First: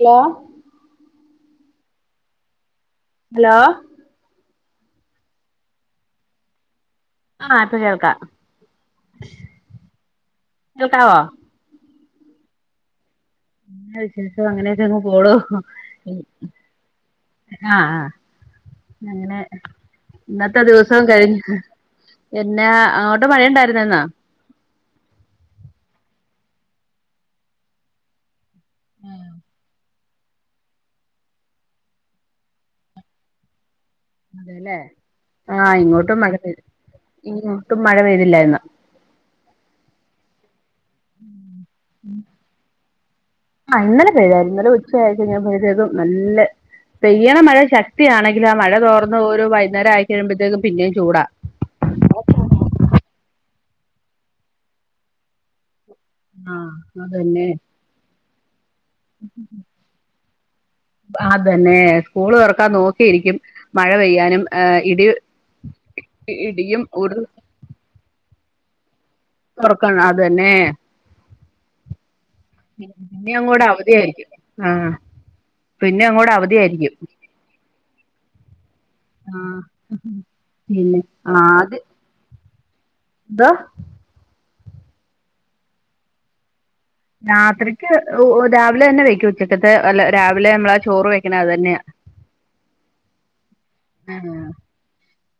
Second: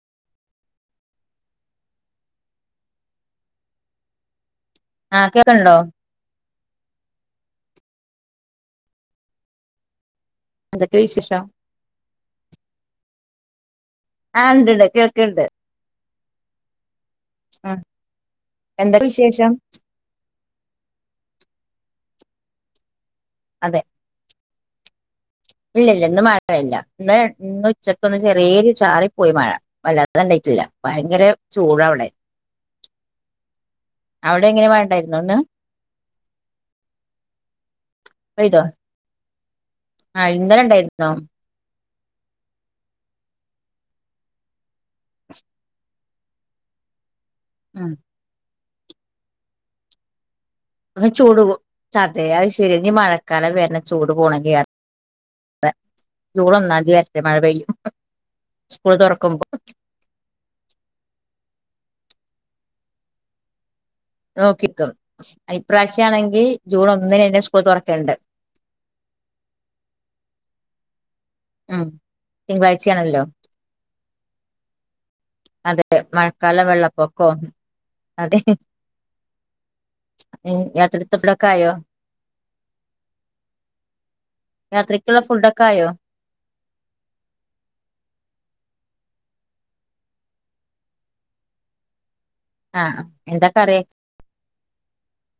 Hello hello ങാ കേക്കണൊണ്ടോ ങാ ഇപ്പൊ കേൾക്കാം എന്തൊക്കെയാ കേൾക്കാവോ വിശേഷം എന്താ വിശേഷം ആഹ് ഉണ്ട്ണ്ട് അങ്ങനെയൊക്കെയങ്ങ് പോണു കേൾക്കണ്ട് ങാ ങാ എന്തൊക്കെ പിന്നങ്ങനെ വിശേഷം ഇന്നത്തെ ദിവസോം കഴിഞ്ഞ് പിന്നെ അങ്ങോട്ട് ഇവിടെ മഴയുണ്ടായിരുന്നന്നാ ഇല്ലല്ല ഇന്ന് മഴയില്ല ഇന്ന് ഇന്ന് ഉച്ചക്ക് ഒന്ന് പേരിനു ചാറിപ്പോയി മഴ വല്ലാത അത്ണ്ടായിട്ടില്ല ഭയങ്കര ചൂട അവടെ അതേല്ലേ ങാ ഇങ്ങോട്ടും മഴ പെയ്തി ഇങ്ങോട്ടും മഴ പെയ്തില്ല ഇന്ന് ങാ ഇന്നലെ ണ്ടായിരുന്നു [unintelligible] ഉം ആ ഇന്നലെ പെയ്തായിരുന്നു ഇന്നലെ ഉച്ചയായികയ്ഞപം നല്ല ഒരു പെയ്യണ മഴ ഉം ശക്തിയാണെങ്കില മഴ തോർന്ന് ഒരു വൈുന്നേരായിക്കഴിയുമ്പോഴത്തേക്കും അ ചൂടുകു ചാതെ അയ് ശരി നിമഴ കല വരുന്ന ചൂട് പോണെങ്കിൽ ജൂൺ ആഹ് ഒന്നാം തീയതി വരത്തെ മഴ അതന്നെ പെയ്യും സ്കൂൾ തുറക്കുമ്പോ അതന്നേ സ്കൂള് തൊറക്കാൻ നോക്കിയിരിക്കും മഴ പെയ്യാനും നോക്കിക്കും ഇടി ഇപ്രാവശ്യമാണെങ്കിൽ ഇടിയും ജൂൺ ഉരുൾ ഒന്നിന് എന്നെ സ്കൂൾ തുറക്കേണ്ട് തുറക്കണം അതന്നെ ആ പിന്നെ അങ്ങോടെ അവധിയായിരിക്കും ആഹ അതെ പിന്നെ അങ്ങോടെ മഴക്കാലം അവധിയയിരിക്കും വെള്ളപ്പൊക്കവും അതെ യാത്രത്തെ ഫുഡൊക്കെ ആയോ ആത് എന്ത്വാ യാത്രക്കുള്ള ഫുഡൊക്ക ആയോ രാത്രിക്ക് രാവിലെ തന്നെ വെക്കും ഉച്ചക്കത്തെ അല്ല രാവിലെ നമ്മളാ ചോറ് വെക്കണ അത് തന്നെയാ ങാ ഏതാ ങാ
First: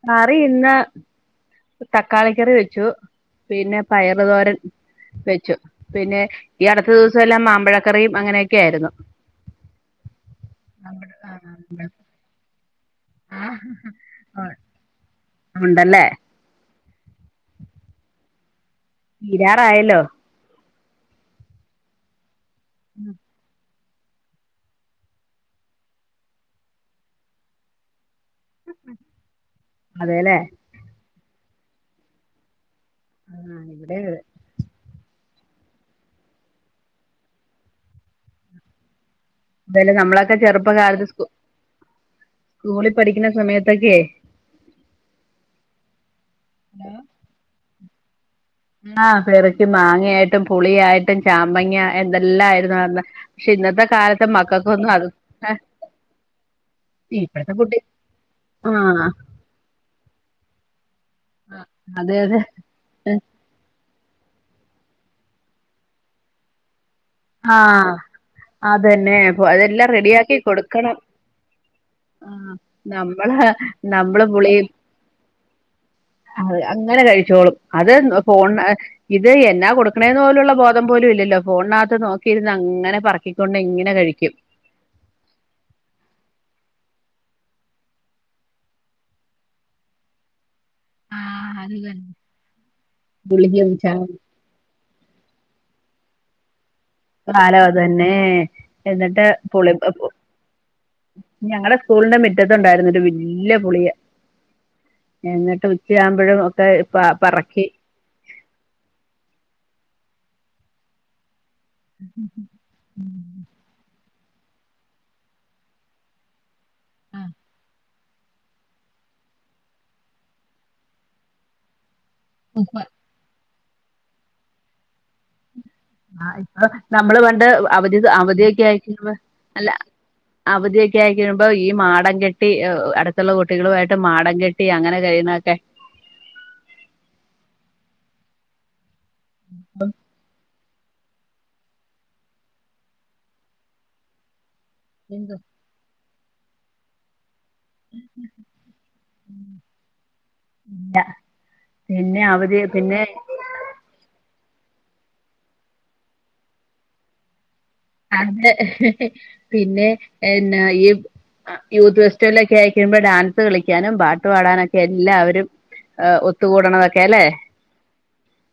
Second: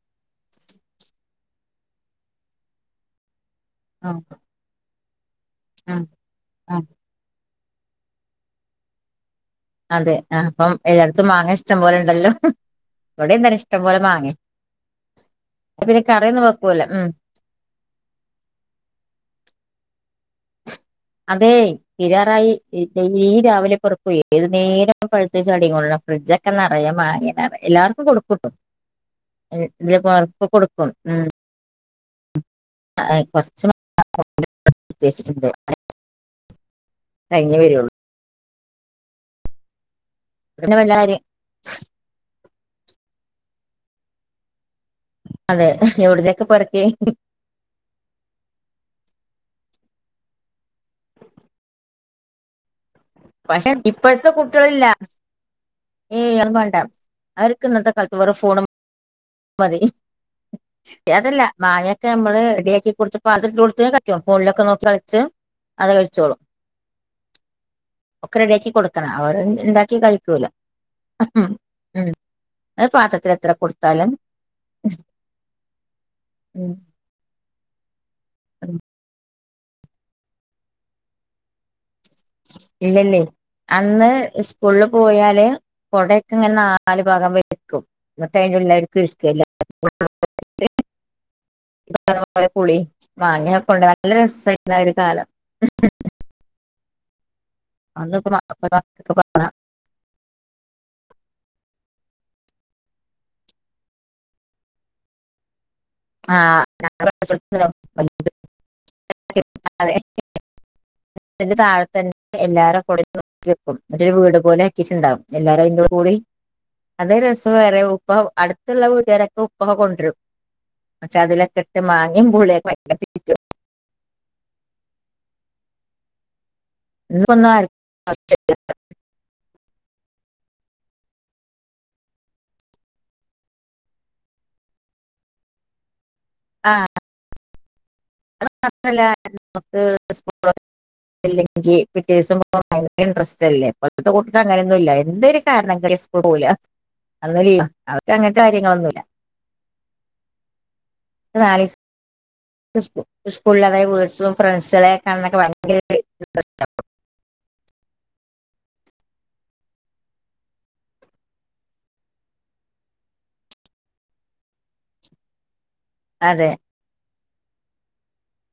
കറി ഇന്ന തക്കാളിക്കറി വെച്ചു പിന്നെ ഉം പയറ് തോരൻ വെച്ചു ഉം പിന്നെ ഈ ഉം അടുത്ത ദിവസം എല്ലാം മാ മാങ്ങാക്കറിയും അങ്ങനെയൊക്കെ ആയിരുന്നു. അതെ ആ അപ്പം എല്ലായിടത്തും മാങ്ങ ഇഷ്ടം പോലെ ഉണ്ടല്ലോ ഇവിടെ ആഹ് എന്തായാലും ഇഷ്ടം പോലെ മാങ്ങേ പിന്നെ ഉണ്ടല്ലേ കറിയൊന്നും വെക്കൂല്ല. ഉം തീരാറായല്ലോ. അതേ തിരാറായി. [unintelligible] ഈ രാവിലെ പുറപെ ഏത് നേരം പഴുത്ത് ചാടികൊണ്ടാ ഫ്രിഡ്ജൊക്കെ നറെയെ മാങ്ങന്നെയാണ് എല്ലാർക്കും കൊടു ക്കും അതേല്ലേ [unintelligible] കൊടുക്കും ഉം ആ ആഹ് കുറച്ചു ഇവിടെ [unintelligible] കൊടുത്തയച്ചു. [unintelligible] അത് കഴിഞ്ഞേ വരുള്ളൂ. അതല്ലേ നമ്മളെ ത്തെ ഇവിടെ പിന്നെ ചെറുപ്പകാലത്ത് വല്ലാരും സ്കൂ സ്കൂളിൽ പഠിക്കുന്ന സമയത്ത് അതൊക്കേ അതെ എവിട്ന്നെ കെ പറക്കി ആ പെറക്കി മാങ്ങയായിട്ടും പുളിയായിട്ടും ചാമ്പങ്ങ എന്തെല്ല ആയിരുന്നു അന്ന്. പക്ഷെ ഇന്നത്തെ കാലത്തെ ഇപ്പോഴത്തെ കുട്ടികളില്ല മക്കൾക്കൊന്നും അത് ഹെ ഏയ് അത് വേണ്ട അവർക്ക് ഇന്നത്തെ കാലത്ത് വേറെ ഫോണും ആഹ് മതി. ഏതല്ല മാങ്ങയൊക്കെ അതെ അതെ നമ്മള് റെഡിയാക്കി കൊടുത്ത് പാത്രത്തിൽ ഇട്ട് കൊടുത്തു കഴിഞ്ഞ കയി [unintelligible] ഓപ്പോള്ളൊക്കെ നോക്കി കയിച്ച് അത് കഴിച്ചോളും. ആഹ ഒക്കെ റെഡിയാക്കി കൊടുക്കണം അതന്നെ അവര് അപ്പൊ അതെല്ലാം ഇണ്ടാക്കി റെഡിയാക്കി കഴിക്കൂല കൊടു ക്കണം ഉം ആ അത് പാത്രത്തിൽ നമ്മള് എത്ര കൊടുത്താലും നമ്മളെ വുളിൽ അഹ് ഉം അങ്ങനെ കഴിച്ചോളും. അതെ ന്നു ഫോൺ ഇത് എൻ ന്താ കൊടുക്കണേന്ന്ള്ള പോലുള്ള ബോദം പോലും ഇല്ലല്ലോ ഫോണിനകത്ത് നോ ഇല്ലല്ലേ അന്ന് സ്കൂളിൽ പോയാല് കൊടയക്കെ ഇങ്ങനെ നാല് ഭാഗം വക്കുംന്നട്ട് അയില് എല്ലാർക്കും ഇര്ക്കല്ലേ [unintelligible] ആഹ് അത് തന്നെ [unintelligible] പുളി ഗുളികയും മാങ്ങക്കെകൊണ്ട് ചായ നല്ല രസമായിരുന്നു ആ ഒരു കാലം. കാലം അതന്നെ അന്ന് ഇപ്പൊ മക്കൾക്ക് എന്നിട്ട് പറഞ്ഞാ പുളി ഞങ്ങള് സ്കൂളിന്റെ മിറ്റത്ത്ണ്ടായിരുന്നു ഒരു വല്ല്യ പുളിയ് എന്നിട്ട് ഉച്ചയാകുമ്പോഴും ഒക്കെ പ- പറക്കി ആഹ [unintelligible] ന്റെ താഴ തന്നെ എല്ലാരും കൊടു നോക്കി വെക്കും മറ്റൊരു വീട് പോലെ ക്കിട്ടുണ്ടാവും എല്ലാരും [unintelligible] കൂടി അതെ രസം വേറെ പ്പം അടുത്തുള്ള വീട്ടാരക്ക് ഉപ്പക കൊണ്ടരും പക്ഷെ അതിലൊക്കെ ഇട്ട് മാങ്ങ നീ പൂളേ [unintelligible] ആഹ നമ്മള് പണ്ട് ഇന്നിപ്പൊന്നും ആർക്കും അവധി ആവശ്യമില്ല. അവധിയൊക്കെ ആയി [inaudible] അല്ല അവധിയ കുട്ടി ആയി തീരുമ്പോ ഈ മാടം കെട്ടി അടുത്തൊള്ള കുട്ടികളുമായിട്ട് മാടം കെട്ടി അങ്ങനെ കഴിയുന്നൊക്കെ ആഹ [unintelligible] ല്ല നമുക്ക് സ്കൂള അല്ലെങ്കിൽ പിറ്റേദിവസം [inaudible] ഇൻട്രസ്റ്റ് അല്ലേ [inaudible] അങ്ങനെയൊന്നും ഇല്ല എന്തൊരു കാരണം [unintelligible] പോവൂല അന്ന ലീ അവർക്ക് അങ്ങനത്തെ കാര്യങ്ങളൊന്നുമില്ല നാലീസം പിന്നെ അവധി പിന്നെ [unintelligible] സ്കൂളിൽതായ വേർഡ്‌സും ഫ്രണ്ട്സു ളെക്കണൊക്കെ ഭയങ്കര ഇൻട്രസ്റ്റ് ആകും അന്ന് ഹി ഹി പിന്നെ എന്നാ ഈ യൂത്ത് ഫെസ്റ്റിവലൊക്കെ ആയിക്കഴിയ്മ്പോ ഈ ഡാൻസ് കളിക്കാനും പാട്ട് പാടാനൊക്കെ എല്ലാവരും അതെ ഒത്തുകൂടണതൊക്കെ അല്ലേ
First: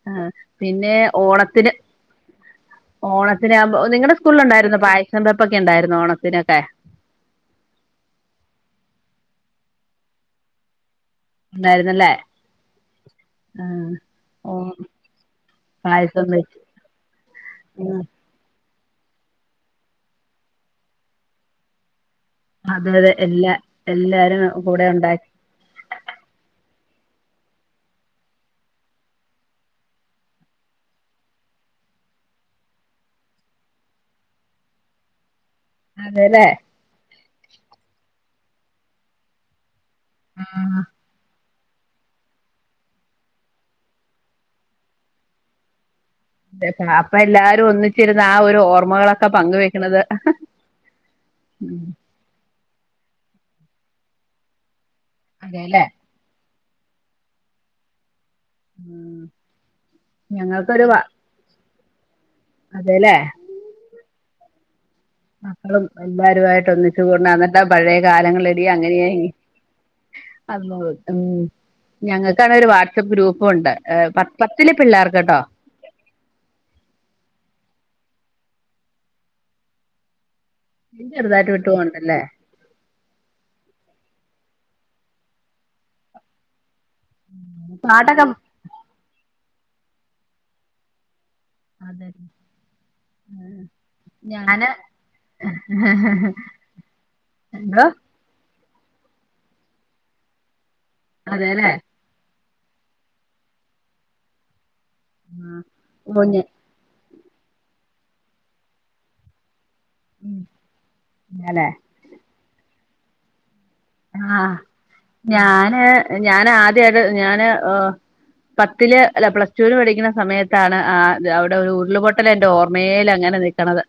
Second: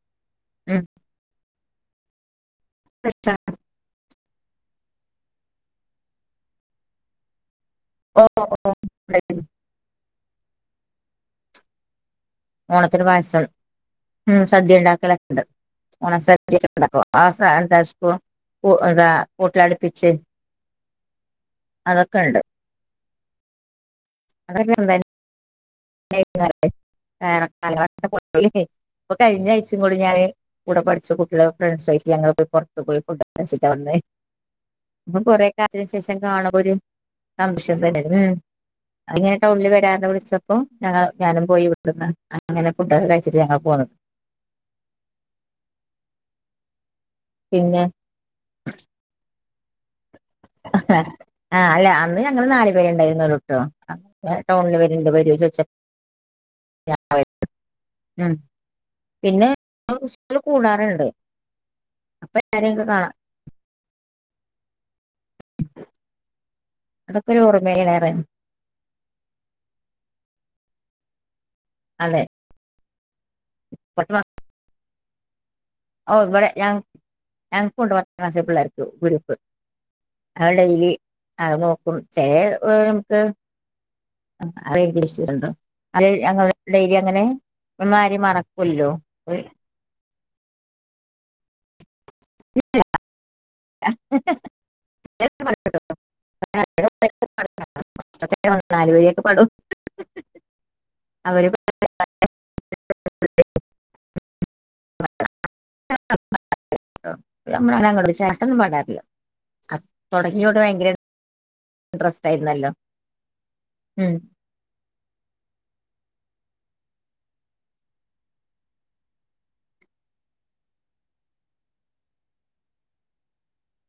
ആ ഉം. പിന്നെ ഓണ പിന്നെ രസാണ്. ഓണത്തിന് ആവുമ്പ നിങ്ങടെ സ് സ്കുൾല്ണ്ടായിരുന്നൊ പായസം വെപ്പൊക്കെ ഉണ്ടായിരുന്നൊ ഓണത്തിനൊക്കെ ഓ ഓ ണ്ടായി നി ഉണ്ടായിരുന്നല്ലേ ഓണത്തിന് പായസം ആഹ് ഉ ഓ സദ്യ ഉണ്ടാക്കലൊക്കണ്ട് ഓണ പായസം വെച്ച് സദ്യൊക്ക ഉണ്ടാക്കും ആ ആഹ് [unintelligible] പൂ [unintelligible] ലട്പ്പിച്ച് അതൊ അതെ അതെ എല്ല എല്ലാരും അതൊക്കെ കൂടെ ഉണ്ടാക്കി [unintelligible] ഇപ്പൊ കഴിഞ്ഞ ആഴ്ച്ചിം കൂടി ഞാന് കൂടെ പഠിച്ച കുട്ടികള ഫ്രണ്ട്സയിട്ട് ഞങ്ങൾ പോയി പുറത്തു പോയി ഫുഡ് ഒക്കെ കഴിച്ചിട്ടാവന്നേ പ്പം കൊറെ അതിനു ശേഷം അതെല്ലേ കാണുമ്പോ ഒരു [unintelligible] തന്നെ ഉം അങ്ങനെ ടൗണിൽ വരാ ന്ന് വിളിച്ചപ്പോ ആഹ് [unintelligible] ഞാനും പോയി വിട്ടുന്ന അങ്ങനെ ഫുഡൊക്കെ കഴിച്ചിട്ട് ഞങ്ങൾ പോന്ന് [unintelligible] അപ്പൊ എല്ലാരും ഒന്നിച്ചിരുന്ന ആ ഒരു ഓർമ്മകളൊക്കെ പങ്കുവെ ക്ക്ണത് ആഹ് അല്ല അന്ന് ഞങ്ങള് നാല് പേരുണ്ടായി ന്നൊള്ളൂട്ടോ ഞാൻ ടൗണിൽ വരു ഇന്ന് വരോ ചോയ്ച്ച അതെല്ലേ ഞാൻ [unintelligible] ഉം ഉം പിന്നെ [unintelligible] സ്കൂളിൽ ഞങ്ങൾക്കൊരു വ കൂടാറുണ്ട് അപ്പ കരയൊക്കെ കാണാ അതെല്ലേ മക്കളും എല്ലാരുആയി ട്ട് ഒന്നിച്ചു കൂടണ അതൊക്കെ ഒരു എന്നന്നിട്ടാ പഴയ ഓർമ്മയിലേറെ കാലങ്ങളടി അങ്ങനെയെ ഇങ്ങ അന്നു ഉം അതെ ഞങ്ങൾക്കാണ രു വാത്ത ശഗ്രൂ ഇപ്പൊണ്ട് പത്ത് പത്തില് പിള്ളേർക്ക്ട്ടോ ഓ ഇവിടെ ഞ ഞങ്ങക്ക്ണ്ട് പത്താം ക്ലസിലെ പിള്ളേർക്ക് ഗ്രൂപ്പ് ആ ഡെലി ചെറുതായിട്ട് അത് വിട്ടു നോക്കും പോണ്ടല്ലേ ചെ [inaudible] ആ റേഞ്ച് ഇഷ്യൂസ് [unintelligible] ഞങ്ങടെ ഡെയിലി അങ്ങനെ മാരി പാട്ടൊക്കെ മറക്കൊല്ലോ അതന്നെ ഇ [unintelligible] ല്ല ഞാന് ചിലര് പറയും കേട്ടോ, "ആ, [unintelligible] എന്തോ നാലു വര്യക്കെ പാടു അതെല്ലേ [unintelligible] [unintelligible] അഉ മൊഞ് നമ്മ ഞങ്ങള [unintelligible] ശേഷംന്നും പാട്ടാറില്ല അ തുടങ്ങിയോട്ട ഭയങ്കര ഇൻട്രസ്റ്റ് ആയിരുന്നല്ലോ. ഉം ആഹ് ഞാന് ഞാൻ ആദ്യത്‌ ഞാന് പത്തില് അല്ല പ്ലസ്ടുവിൽ പഠിക്കുന്ന സമയത്താണ് ആ അവിടെ ഒരു ഉരുളപൊട്ടലെന്റെ ഓർമേലങ്ങനെ നിക്ക്ണത്.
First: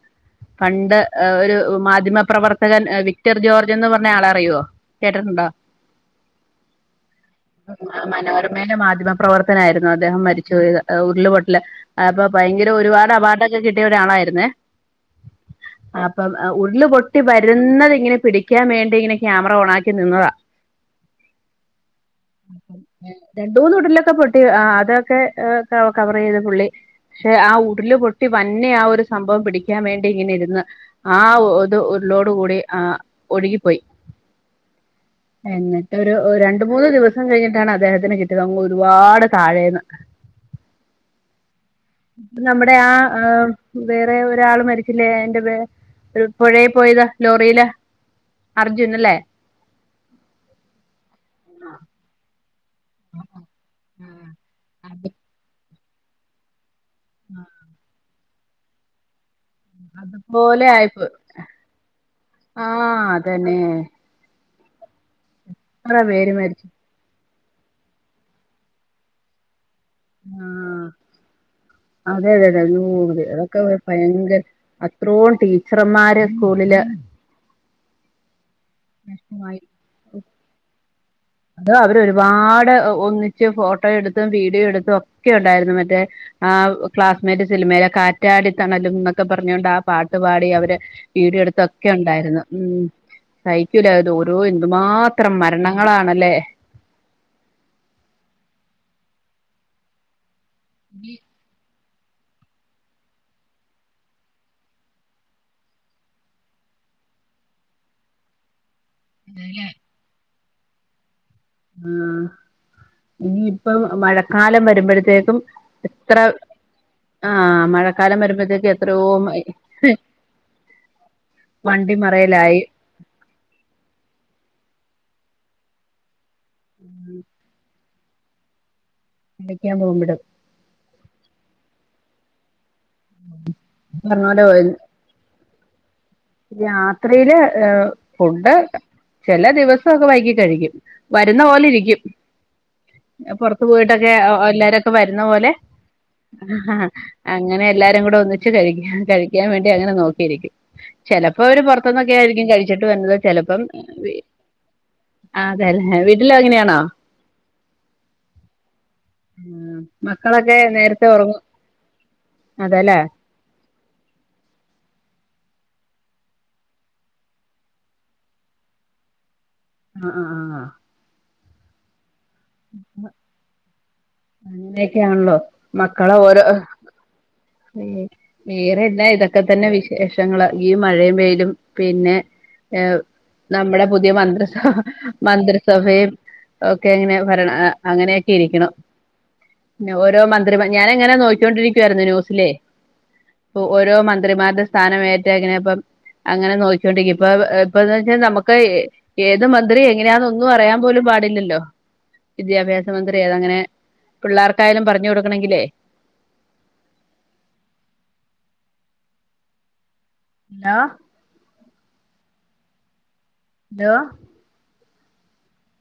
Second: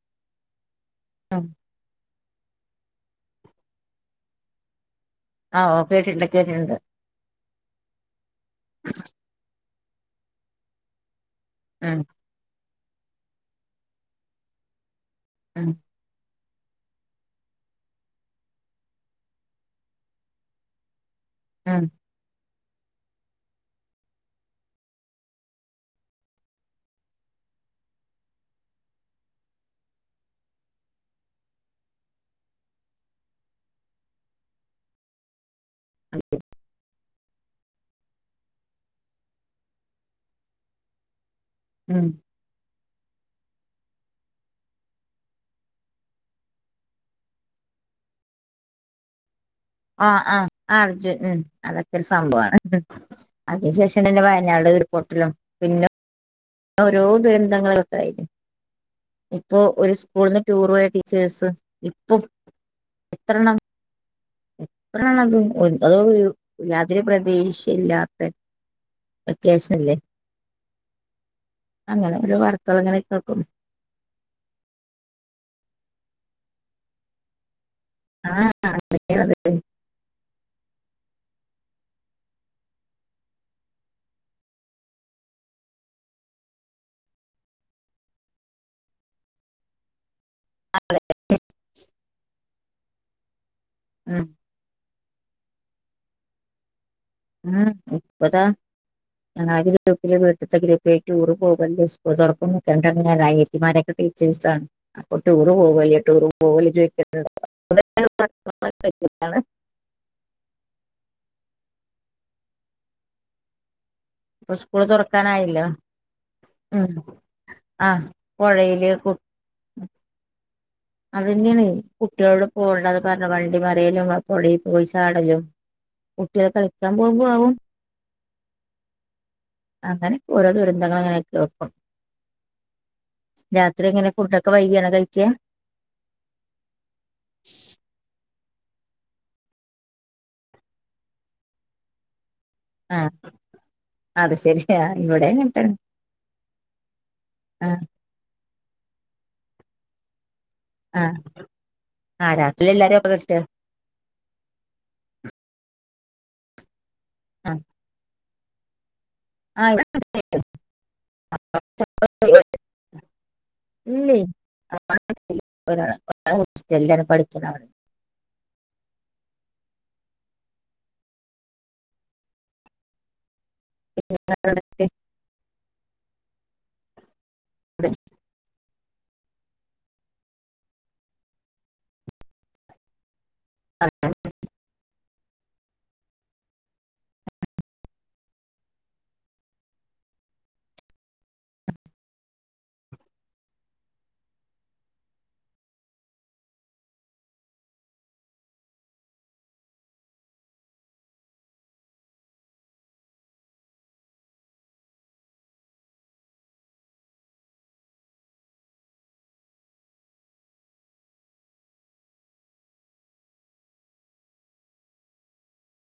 പണ്ട് ഉം ഒരു മാധ്യമ പ്രവർത്തകൻ വിക്ടർ ജോർജ് എന്ന് പറഞ്ഞ ആളെ അറിയോ ആ ഓക്കേ ച്ച്ണ്ട് [unintelligible] കേട്ടിട്ടുണ്ട് ഉ മന [unintelligible] മാധ്യമപ്രവർത്തനായിരുന്നു അദ്ദേഹം മരിച്ച പോയ്ത് ല്ല ഉം അപ്പൊ ഭയങ്കര ഒരുപാട് അവാർഡൊക്കെ കിട്ടിയ ഒര് ആളായിരുന്നേ ഉം അപ്പമം ഉരുള് പൊട്ടി വരുന്നുന്നത് ഇങ്ങനെ പിടിക്കാൻ വേണ്ടി ഇങ്ങനെ ക്യാമറ ഓൺ ആക്കി ക്കിനിന്നതാ ആംമ് രണ്ട് മൂന്ന് ഉരുൾലൊക്കെ പൊട്ടി അതൊക്കെ കവറയ്ത് പുള്ളി ക്ഷെ ആ ഉരില് പൊട്ടി വന്നെ ആ ഒരു സംഭവം പിടിക്കാൻ വേണ്ടി ഇങ്ങനെ ഇരുന്ന് ആഉരുളോട് കൂടി ആ ഒഴുകിപ്പോയി. എന്നിട്ടൊരു രണ്ട മൂന്ന് ദിവസം കഴിഞ്ഞിട്ടാണ് അദ്ദേഹത്തിന് കിട്ടിയത് അങ്ങ് ഒരുപാട് താഴേന്ന് ഉം നമ്മട് അടെ ആ ആ വേറെ ഒരാള് മരിച്ചില്ലേ എന്റെത് ഒരു പുഴയി പോയത് ലോറിയില് അർജുനല്ലേ ആ ആ അർജുൻ ഉം അതൊക്കെ ഒരു സംഭവാണ് ഉം അതിനു ശേഷം തന്നെ വയനാട് ഉരു പൊട്ടലും പിന്നെ ഓരോ ദുരന്തങ്ങള ഒക്കായായിരുന്നു. ഇപ്പൊ ഒരു സ്കൂളിന്ന് അതുപോലെ ടൂർ പോയ ആയിപ്പോ ടീച്ചേഴ്സ് ഇപ്പം ആഹ് എത്രണ്ണം അതന്നെ എത്രാണത് എത്ര പേര് മരിച്ചു [unintelligible] ദേഷ്യല്ലാത്തെ അത്യാവശ്യ ആ അങ്ങനെ അതെ ഓരോ അതെ അതെ വാർത്തകൾ അയ്യോ [unintelligible] ഇങ്ങനെ കേൾക്കും അതൊക്കെ ഭയങ്കര അത്രോം ടീ ചെറമ്മാര് സ്കൂളില് ആ ആ അതൊക്കെ അതേ നഷ്ടമായി അത് അവര് ഒരുപാട് ഒന്നിച്ച് ഫോട്ടോ എടുത്തും വീഡിയോ എടുത്തും ഒക്കെ ഉണ്ടായിരുന്നു മറ്റേ ആ ക്ലാസ്മേറ്റ് സിലിമയിലെ കാറ്റാടിത്തണലും എന്നൊക്കെ പറഞ്ഞൊണ്ട് ആ പാട്ട് പാട്ട്പാടി അവര് വീഡിയോ എടുത്തൊക്കെ ഉണ്ടായിരുന്നു ഉം സഹിക്കൂലഅത് ഉം ഓരോ എന്തുമാത്രം ഇത്ര മരണങ്ങളാണ് അല്ലേ ഉം ഇപ്പതാ ഞ [unintelligible] ഇവിട്തെ ഗ്രൂപ്പില് ടൂർ പോകണ്ടേ സ് സ്കൂൾ തുറക്കുംക് രണ്ട് അനിയത്തി മാരൊക്കെ ടീച്ചേഴ്സ് ആണ് അപ്പൊ ടൂർ പോവല്ലേ ടൂർ പോവല്ലേ ചെയ്ക്ക്ന്ണ്ട് [unintelligible] [unintelligible] ആഹ് ഇനി ഇപ്പം ഇപ്പൊ സ്കൂള് തുറക്കാനായല്ലോ എത്ര ഉം ആഹ് ആഹ് മഴക്കാലം വരുമ്പോഴത്തേക്ക് പുഴയില് എത്രയോ കു അതെന്നേണ് വണ്ടി കുട്ട്യേളോട് മറയലായി പോണ്ടാന്ന് പറഞ്ഞ വണ്ടി മറിയലും പുഴൽ പോയി ചാടലും കുട്ട്യേള് കളിക്കാൻ പോകുമ്പോ ആവും കളിക്കാൻ അങ്ങനെ പോകുമ്പോഴും ഒക്കെ ഓരോ ദുരന്തങ്ങളങ്ങനെ കേൾക്കും രാത്രി എങ്ങനെ പറഞ്ഞ ഫുഡൊക്കെ പോലെ വൈകിയാണോ കഴിക്ക രാത്രിയില് ഏ കു ഫുഡ്‌ ചില ദിവസം ഒക്കെ വൈകി കഴിക്കും വരുന്ന പോലെ ഇരിക്കും ആഹ് പുറത്ത് പോയിട്ടൊക്കെ ഏ ഒ അത് ശരി എല്ലാരൊക്കെ വരുന്ന ഇവിടെ പോലെ അങ്ങനെ തന്നെ അങ്ങനെ ആഹ് എല്ലാരും കൂടെ ഒന്നിച് ഉച്ച കഴിഞ്ഞ് കഴിക്കാൻ വേണ്ടി അങ്ങനെ നോക്കിയിരിക്കും ആഹ് ചിലപ്പോ അവര് പുറത്തുന്നൊക്കെ ആഹ് ആയിരിക്കും രാത്രി കഴിച്ചിട്ട് എല്ലാരും വന്നത് അപകട ചിലപ്പോ, ആ അതേല്ലെ വീട്ടില അങ്ങനെയാണോ ആഹ് ആഹ് മക്കളൊക്കെ നേരത്തെ ഉറങ്ങു അതേല്ലേ ഇല്ലേ [unintelligible] എല്ലും പഠിക്കാണവിടെ ആഹ ആഹ ആഹ് ഹ് അവിടെ അങ്ങനെയൊക്കെയാണല്ലോ മക്കളൊ ഓരോ [inaudible] വേറെ പിന്നെ ഇതൊക്കെ തന്നെ വിശേഷങ്ങൾ ഈ മഴയും വെയിലും പിന്നെ ഏ നമ്മുടെ പുതിയ മന്ത്രിസഭ മന്ത്രിസഭയും ഒക്കെ എങ്ങനെ ഭരണം അങ്ങനെയൊക്കെ ഇരിക്കണം പിന്നെ ഓരോ മന്ത്രിമാർ ഞാനങ്ങനെ നോക്കിയോണ്ടിരിക്കുവായിരുന്നു ന്യൂസിലേ ഇപ്പൊ ഓരോ മന്ത്രിമാരുടെ സ്ഥാന ഏറ്റ എങ്ങനെപ്പം അങ്ങനെ നോക്കൊണ്ടിരിക്കും ഇപ്പൊ ഇപ്പന്ന് വെച്ചൽ നമുക്ക് ഏത് മന്ത്രി എങ്ങനെയാന്ന ഒന്നും അറിയാൻ പോലും പാടില്ലല്ലോ വിദ്യാഭ്യാസ മന്ത്രിഏത അങ്ങനെ പിള്ളേർക്കായാലും പറഞ്ഞു കൊടുക്കണമെങ്കിലേ ഹലോ ഹലോ